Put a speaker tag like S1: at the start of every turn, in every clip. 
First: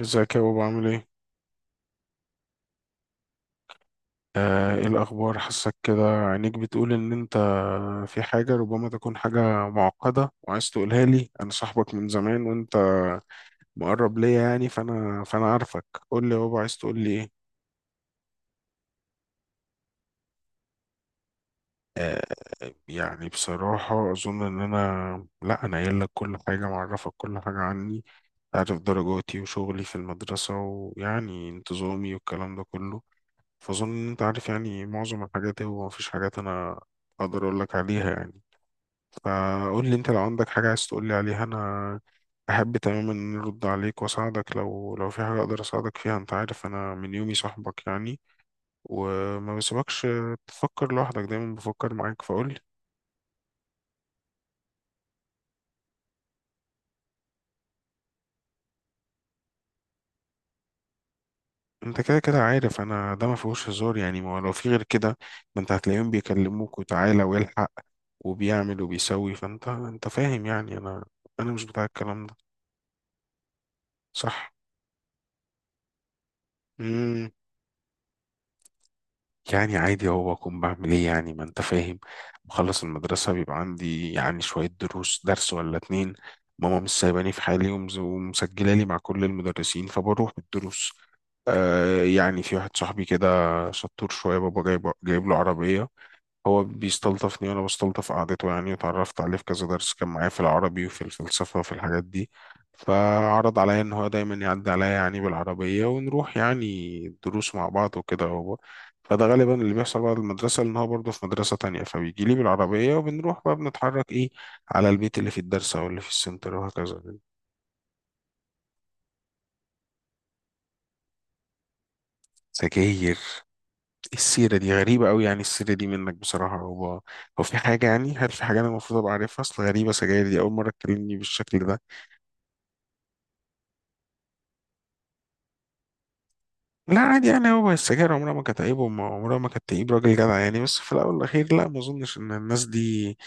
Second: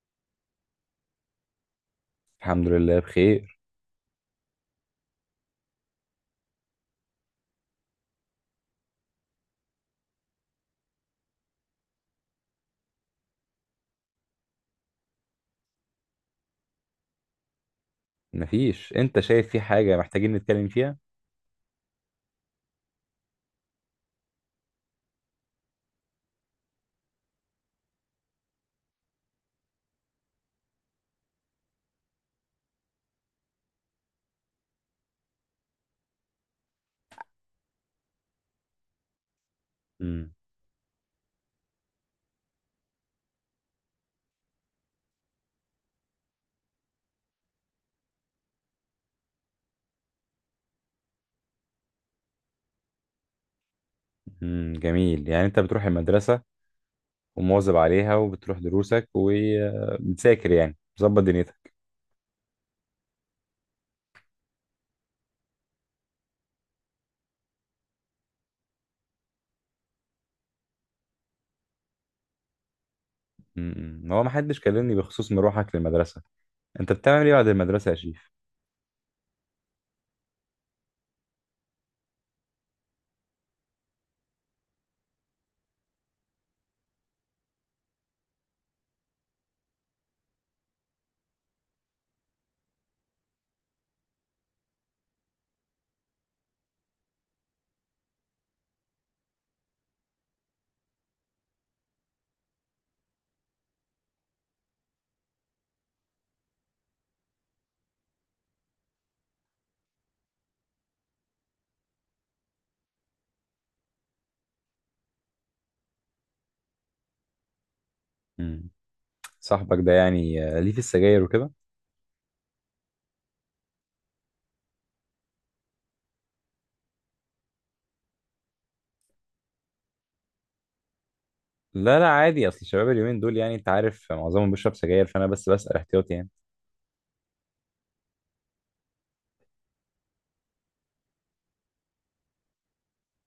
S1: ازيك يا بابا، عامل ايه؟
S2: الحمد لله بخير.
S1: ايه الأخبار؟ حاسك كده عينيك بتقول إن أنت في حاجة ربما تكون حاجة معقدة وعايز تقولها لي، أنا صاحبك من زمان وأنت مقرب ليا يعني، فأنا عارفك. قول لي يا بابا، عايز تقول لي ايه؟
S2: مفيش. انت شايف في حاجة محتاجين نتكلم فيها؟
S1: آه يعني بصراحة أظن إن أنا. لا، أنا قايل لك كل حاجة، معرفك كل حاجة عني، عارف درجاتي وشغلي في المدرسة، ويعني انتظامي والكلام ده كله، فأظن إن أنت عارف يعني معظم الحاجات، هو مفيش حاجات أنا أقدر أقول لك عليها يعني. فقول لي انت لو
S2: امم
S1: عندك حاجة عايز تقول لي عليها، انا احب تماما ان أنا ارد عليك واساعدك لو في حاجة اقدر اساعدك فيها. انت عارف انا من يومي صاحبك يعني، وما بسيبكش تفكر لوحدك، دايما بفكر معاك، فقول لي.
S2: جميل، يعني انت بتروح المدرسة ومواظب عليها وبتروح دروسك وبتذاكر، يعني مظبط دنيتك.
S1: انت كده كده عارف انا، ده ما فيهوش هزار يعني، ما هو لو في غير كده ما انت هتلاقيهم بيكلموك وتعالى والحق وبيعمل وبيسوي، فانت فاهم يعني، انا مش بتاع الكلام ده.
S2: هو
S1: صح.
S2: محدش كلمني بخصوص مروحك للمدرسة. انت بتعمل ايه بعد المدرسة يا شيف؟
S1: يعني عادي، هو اكون بعمل ايه يعني، ما انت فاهم. بخلص المدرسة بيبقى عندي يعني شوية دروس، درس ولا اتنين. ماما مش سايباني في حالي ومسجلة لي مع كل المدرسين، فبروح بالدروس. آه يعني في واحد صاحبي كده، شطور شوية، بابا جايب له عربية. هو بيستلطفني وانا بستلطف قعدته يعني، وتعرفت عليه في كذا درس، كان معايا في العربي وفي الفلسفة وفي الحاجات دي، فعرض عليا ان هو دايما يعدي عليا يعني بالعربية ونروح يعني دروس مع بعض وكده هو. فده غالبا اللي بيحصل بعد المدرسة، لان هو برضه في مدرسة تانية، فبيجي لي بالعربية وبنروح بقى، بنتحرك ايه على البيت اللي في الدرس او اللي في السنتر، وهكذا.
S2: امم صاحبك ده، يعني ليه في السجاير وكده؟
S1: سجاير؟ السيرة دي غريبة أوي، يعني السيرة دي منك بصراحة. هو في حاجة يعني، هل في حاجة أنا المفروض أبقى عارفها؟ أصل غريبة، سجاير دي أول مرة تكلمني بالشكل ده.
S2: لا، لا، عادي، اصل الشباب اليومين دول يعني انت عارف معظمهم بيشرب سجاير، فانا بس بسأل احتياطي يعني.
S1: لا عادي يعني، هو السجاير عمرها ما كانت عيب وعمرها ما كانت تعيب راجل جدع يعني، بس في الأول والأخير، لا ما أظنش إن الناس دي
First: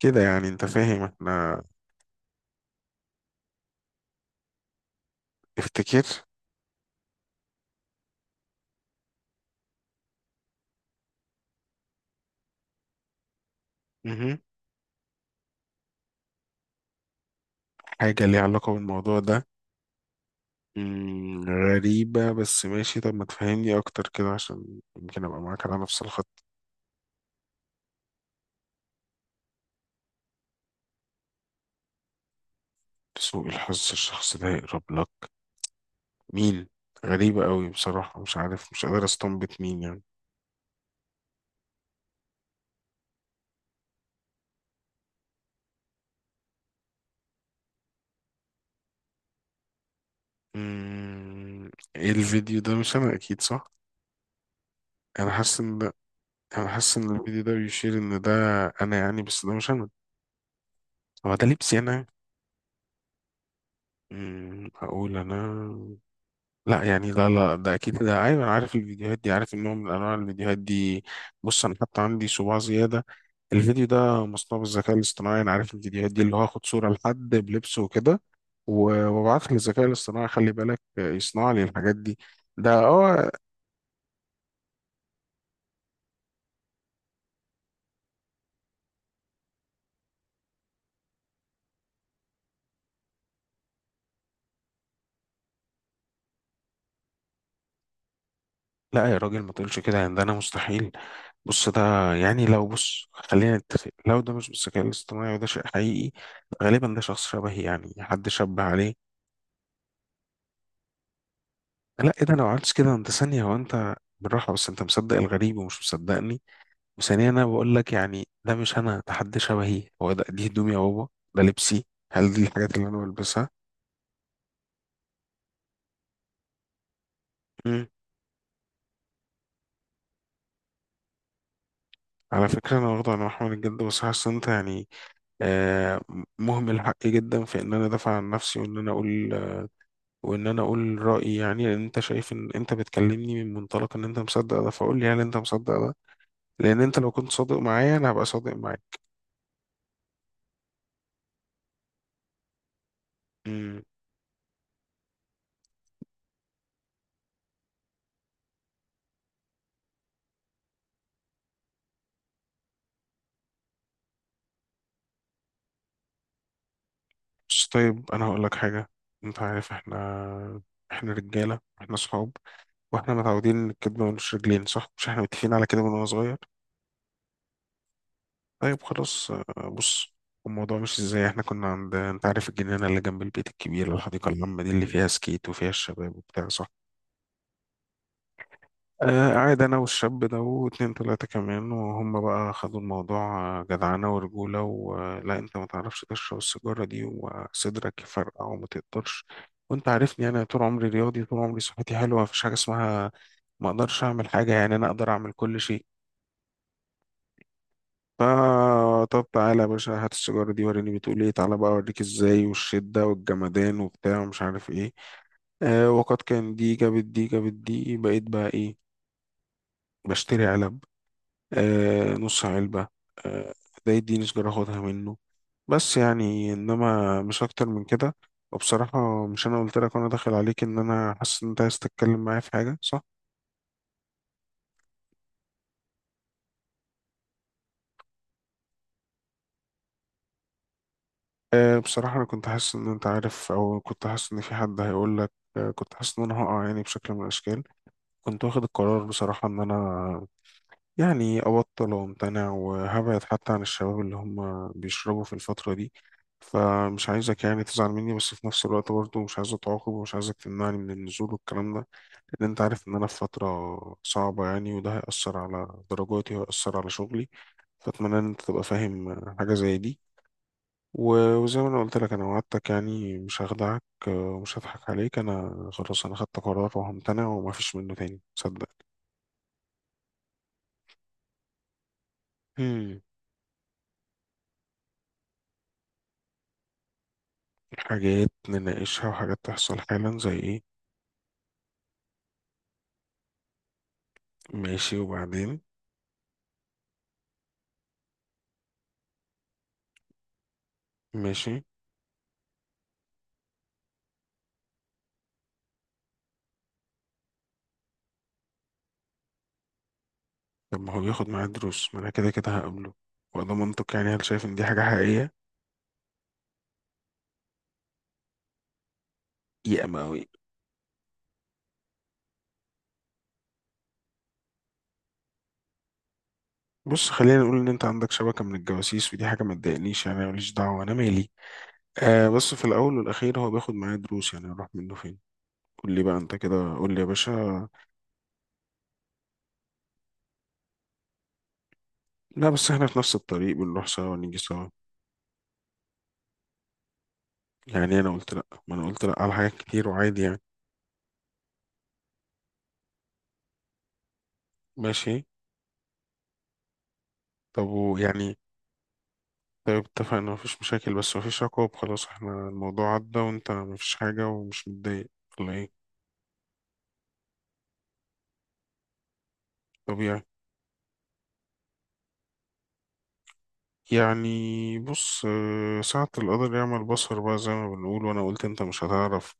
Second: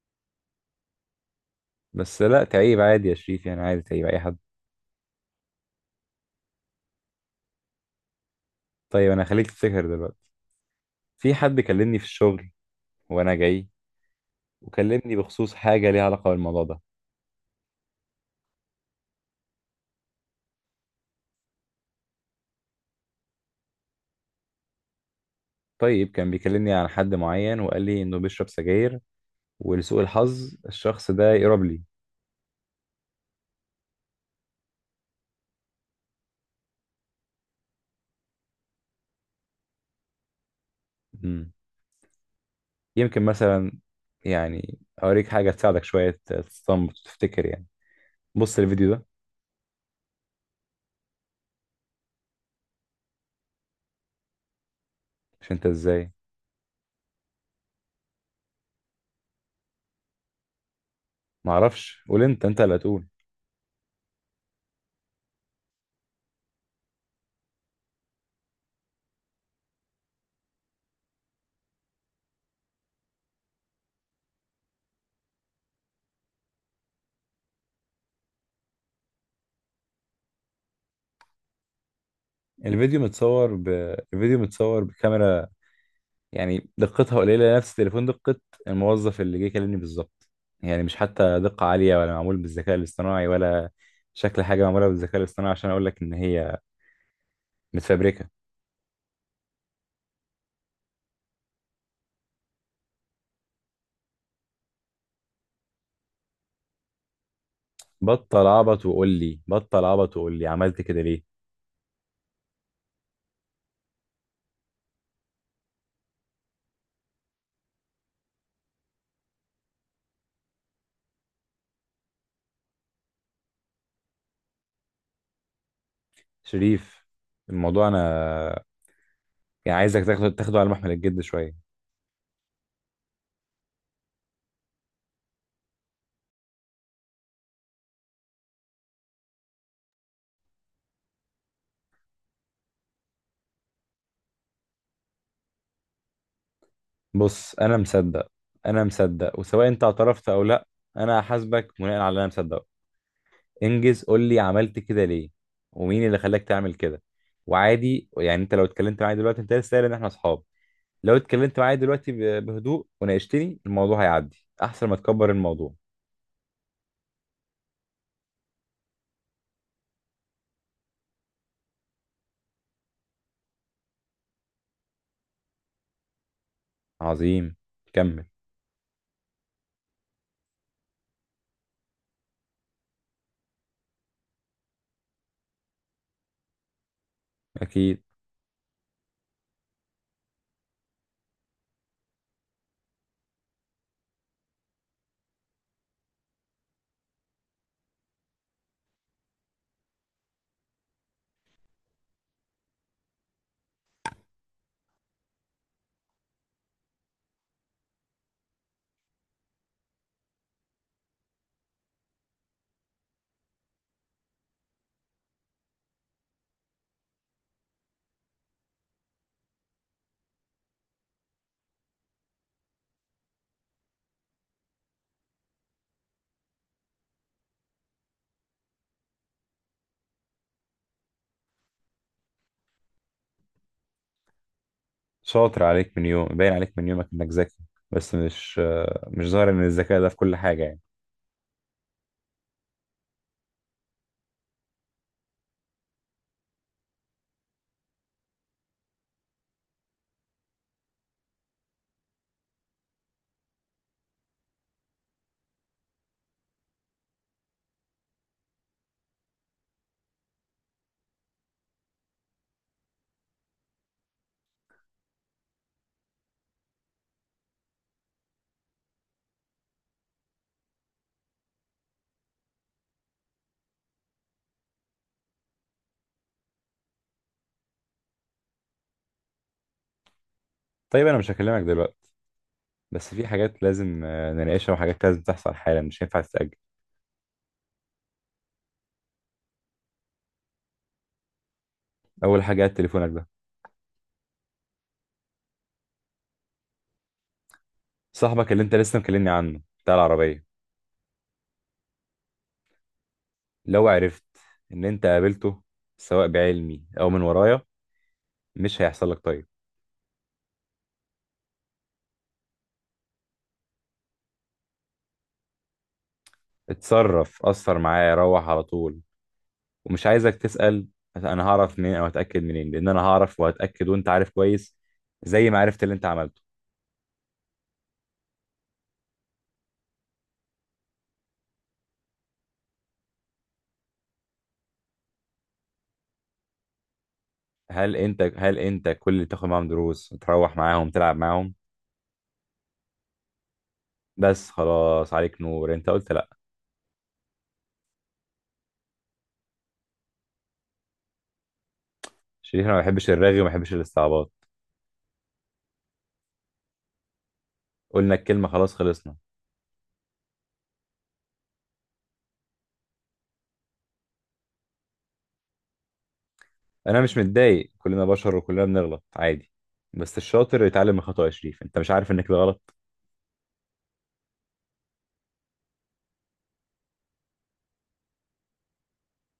S1: كده يعني، أنت فاهم إحنا.
S2: بس لا تعيب، عادي يا شريف، يعني عادي تعيب اي حد.
S1: افتكر.
S2: طيب انا خليك تفتكر دلوقتي. في حد كلمني في الشغل وانا جاي،
S1: مهم.
S2: وكلمني بخصوص حاجه ليها علاقه بالموضوع ده.
S1: حاجة ليها علاقة بالموضوع ده؟ مم، غريبة، بس ماشي، طب ما تفهمني أكتر كده عشان يمكن أبقى معاك على نفس
S2: طيب كان
S1: الخط.
S2: بيكلمني عن حد معين وقال لي انه بيشرب سجاير، ولسوء الحظ الشخص ده يقرب لي.
S1: سوء الحظ الشخص ده يقرب لك؟ مين؟ غريبة قوي بصراحة، مش عارف، مش قادر استنبط مين يعني.
S2: مم. يمكن مثلا، يعني اوريك حاجه تساعدك شويه تستنبط تفتكر يعني. بص الفيديو ده.
S1: مم، ايه الفيديو ده؟ مش أنا أكيد، صح؟ أنا
S2: مش
S1: حاسس
S2: انت؟
S1: إن
S2: ازاي؟
S1: انا حاسس ان الفيديو ده بيشير ان ده انا يعني، بس ده مش انا. هو ده لبسي
S2: معرفش،
S1: انا؟
S2: قول انت اللي هتقول.
S1: هقول انا؟ لا يعني، لا لا ده اكيد، ده ايوه، انا عارف الفيديوهات دي، عارف النوع من انواع الفيديوهات دي. بص، انا حتى عندي صباع زياده. الفيديو ده مصنوع بالذكاء الاصطناعي، انا عارف الفيديوهات دي، اللي هو اخد صوره لحد بلبسه وكده، وابعتها للذكاء الاصطناعي، خلي بالك، يصنع لي الحاجات دي. ده
S2: الفيديو
S1: اه.
S2: متصور ب... الفيديو متصور بكاميرا، يعني دقتها قليله نفس تليفون دقه الموظف اللي جه يكلمني بالظبط، يعني مش حتى دقه عاليه، ولا معمول بالذكاء الاصطناعي، ولا شكل حاجه معموله بالذكاء الاصطناعي، عشان اقول لك ان هي متفبركه.
S1: لا يا راجل، ما تقولش كده يعني، ده انا مستحيل. بص ده، يعني لو بص، خلينا نتفق، لو ده مش بالذكاء الاصطناعي وده شيء حقيقي، غالبا ده شخص شبهي يعني، حد شبه عليه.
S2: بطل عبط وقول لي عملت كده ليه؟
S1: لا ايه ده، لو عملت كده انت؟ ثانية، هو انت بالراحة، بس انت مصدق الغريب ومش مصدقني. وثانيا انا بقول لك يعني ده مش انا، ده حد شبهي. هو ده، دي هدومي يا بابا؟ ده لبسي؟ هل دي الحاجات اللي انا بلبسها؟
S2: شريف،
S1: مم.
S2: الموضوع انا يعني عايزك تاخده على محمل الجد شويه.
S1: على فكرة أنا واخده، أنا محمد الجد، بس حاسس إن أنت يعني آه مهمل حقي جدا في إن أنا أدافع عن نفسي وإن أنا أقول، وان انا اقول رايي يعني، لان انت شايف ان انت بتكلمني من منطلق ان انت مصدق ده، فاقول لي هل انت مصدق ده؟ لان انت لو كنت
S2: بص،
S1: صادق
S2: انا
S1: معايا انا هبقى
S2: مصدق.
S1: صادق
S2: انا
S1: معاك.
S2: مصدق، وسواء انت اعترفت او لا، انا هحاسبك بناء على اللي انا مصدقه.
S1: امم.
S2: انجز، قول لي عملت كده ليه ومين اللي خلاك تعمل كده. وعادي يعني، انت لو اتكلمت معايا دلوقتي، انت لسه قايل ان احنا اصحاب، لو اتكلمت معايا دلوقتي بهدوء وناقشتني الموضوع، هيعدي احسن ما تكبر الموضوع.
S1: بس طيب انا هقول لك حاجه. انت عارف احنا، احنا رجاله، احنا صحاب، واحنا متعودين ان الكدب ملوش رجلين، صح؟ مش احنا متفقين على كده من وانا صغير.
S2: عظيم، كمل.
S1: طيب خلاص، بص. الموضوع مش ازاي. احنا كنا عند، انت عارف، الجنينه اللي جنب البيت الكبير، الحديقه العامه دي اللي فيها سكيت وفيها الشباب وبتاع، صح؟
S2: اكيد.
S1: قاعد أنا والشاب ده واتنين تلاتة كمان، وهم بقى خدوا الموضوع جدعنة ورجولة، ولا أنت ما تعرفش تشرب السيجارة دي وصدرك يفرقع وما تقدرش، وأنت عارفني أنا طول عمري رياضي، طول عمري صحتي حلوة، مفيش حاجة اسمها ما أقدرش أعمل حاجة يعني، أنا أقدر أعمل كل شيء. فا طب تعالى يا باشا، هات السيجارة دي وريني بتقول إيه، تعالى بقى أوريك إزاي، والشدة والجمدان وبتاع ومش عارف إيه. وقد كان، دي بقيت بقى إيه، بشتري علب. نص علبة. آه ده يديني سجارة اخدها منه، بس يعني انما مش اكتر من كده. وبصراحة مش انا قلت لك وانا داخل عليك ان انا حاسس ان انت عايز تتكلم معايا في حاجة، صح؟
S2: شاطر عليك من يوم، باين عليك من يومك انك ذكي، بس مش ظاهر ان الذكاء ده في كل حاجة يعني.
S1: بصراحة انا كنت حاسس ان انت عارف، او كنت حاسس ان في حد هيقول لك، كنت حاسس ان انا هقع يعني بشكل من الاشكال. كنت واخد القرار بصراحة ان انا يعني أبطل وأمتنع، وهبعد حتى عن الشباب اللي هم بيشربوا في الفترة دي. فمش عايزك يعني تزعل مني، بس في نفس الوقت برضه مش عايزك تعاقب، ومش عايزك تمنعني من النزول والكلام ده، لأن أنت عارف إن أنا في فترة صعبة يعني، وده هيأثر على درجاتي وهيأثر على شغلي، فأتمنى إن أنت تبقى فاهم حاجة زي دي، وزي ما أنا قلت لك أنا وعدتك يعني مش هخدعك ومش هضحك عليك، أنا خلاص أنا خدت قرار وهمتنع، ومفيش منه تاني صدق.
S2: طيب انا مش هكلمك دلوقتي، بس في حاجات لازم نناقشها، وحاجات لازم تحصل حالا، مش هينفع تتأجل.
S1: حاجات نناقشها وحاجات تحصل حالا زي ايه؟
S2: اول حاجة، تليفونك ده.
S1: ماشي وبعدين؟
S2: صاحبك اللي انت لسه مكلمني عنه بتاع العربية،
S1: ماشي.
S2: لو عرفت ان انت قابلته، سواء بعلمي او من ورايا، مش هيحصل لك طيب.
S1: طب ما هو بياخد معاه دروس، ما انا كده كده هقابله، وده منطق يعني، هل شايف ان دي حاجة حقيقية؟
S2: اتصرف اثر معايا، روح على طول.
S1: يا
S2: ومش
S1: مقاوي.
S2: عايزك تسأل انا هعرف منين او هتأكد منين، لان انا هعرف وهتأكد، وانت عارف كويس، زي ما عرفت اللي انت عملته.
S1: بص خلينا نقول ان انت عندك شبكة من الجواسيس، ودي حاجة ما تضايقنيش يعني، أنا ماليش دعوة، انا مالي، بس في الاول والاخير هو بياخد معاه دروس، يعني اروح منه فين؟ قول لي بقى انت كده، قول لي يا باشا.
S2: هل انت كل اللي تاخد معاهم دروس تروح معاهم تلعب معاهم؟
S1: لا بس احنا في نفس الطريق، بنروح سوا ونيجي
S2: بس
S1: سوا.
S2: خلاص، عليك نور، انت قلت لا.
S1: يعني انا قلت لا، ما انا قلت لا على حاجات كتير وعادي يعني.
S2: شريف، انا ما بحبش الرغي وما بحبش الاستعباط.
S1: ماشي. طب
S2: قلنا
S1: ويعني.
S2: الكلمة، خلاص، خلصنا.
S1: طيب اتفقنا، مفيش مشاكل، بس مفيش عقاب؟ خلاص احنا الموضوع عدى وانت مفيش حاجة ومش متضايق ولا ايه؟
S2: انا مش متضايق، كلنا بشر وكلنا بنغلط، عادي. بس
S1: طبيعي.
S2: الشاطر يتعلم من خطأه يا شريف، انت مش عارف انك ده غلط؟
S1: يعني بص، ساعة القدر يعمل بصر بقى زي ما بنقول، وانا قلت انت مش هتعرف،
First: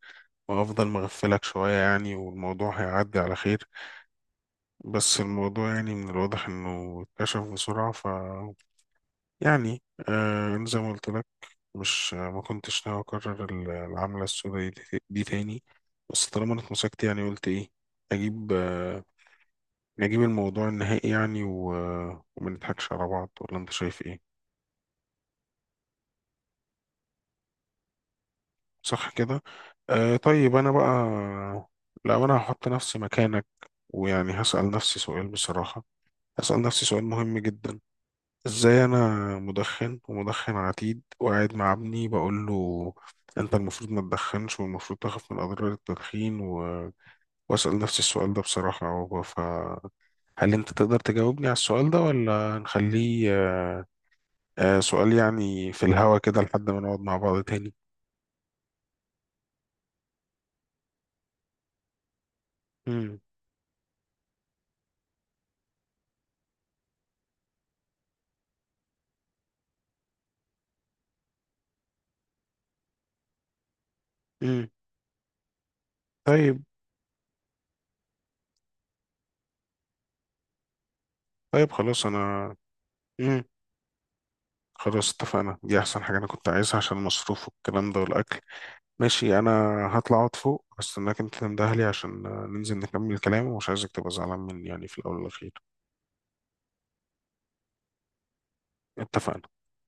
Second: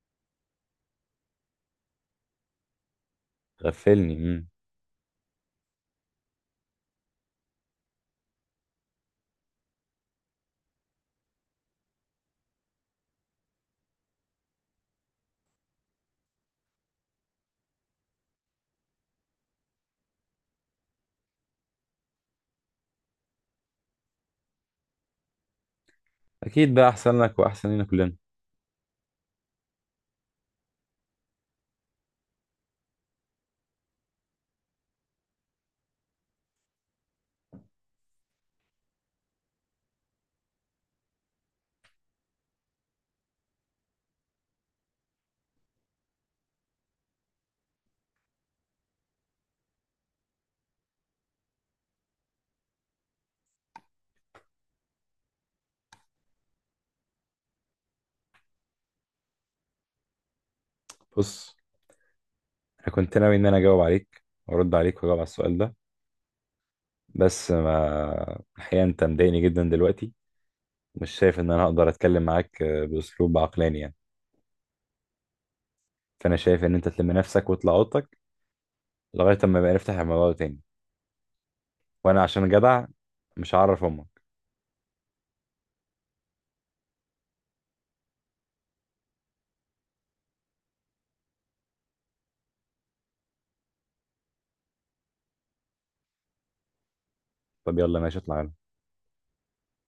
S1: وافضل مغفلك شوية يعني، والموضوع هيعدي على خير.
S2: غفلني. مم.
S1: بس الموضوع يعني من الواضح انه اتكشف بسرعة، ف، يعني، أنا زي ما قلت لك، مش ما كنتش ناوي اكرر العملة السوداء دي تاني. بس طالما انا اتمسكت يعني، قلت ايه، اجيب آه، نجيب الموضوع النهائي يعني و، وما نضحكش على بعض ولا انت شايف ايه؟
S2: اكيد بقى، احسن لك واحسن لنا كلنا.
S1: صح كده. طيب انا بقى، لو انا هحط نفسي مكانك ويعني هسأل نفسي سؤال بصراحة، هسأل نفسي سؤال مهم جدا، ازاي انا مدخن ومدخن عتيد وقاعد مع ابني بقول له انت المفروض ما تدخنش والمفروض تخاف من اضرار التدخين، و... واسأل نفسي السؤال ده بصراحة، فهل انت تقدر تجاوبني على السؤال ده ولا نخليه سؤال يعني في الهوا كده لحد ما نقعد مع بعض تاني؟
S2: بص، انا كنت
S1: امم
S2: ناوي ان انا اجاوب عليك وارد عليك واجاوب على السؤال ده، بس ما الحقيقة انت مضايقني جدا دلوقتي. مش شايف ان انا اقدر اتكلم معاك باسلوب عقلاني يعني.
S1: امم.
S2: فانا
S1: طيب.
S2: شايف ان انت تلم نفسك وتطلع اوضتك لغاية اما بقى نفتح الموضوع ده تاني.
S1: طيب خلاص
S2: وانا عشان
S1: أنا.
S2: جدع،
S1: امم.
S2: مش هعرف امك.
S1: خلاص اتفقنا، دي أحسن حاجة أنا كنت عايزها عشان المصروف والكلام ده والأكل. ماشي، أنا هطلع أقعد فوق، هستناك أنت تنده لي عشان، ننزل نكمل الكلام، ومش عايزك تبقى زعلان مني يعني في الأول والأخير.
S2: طب يلا، ماشي، اطلع يلا.
S1: اتفقنا.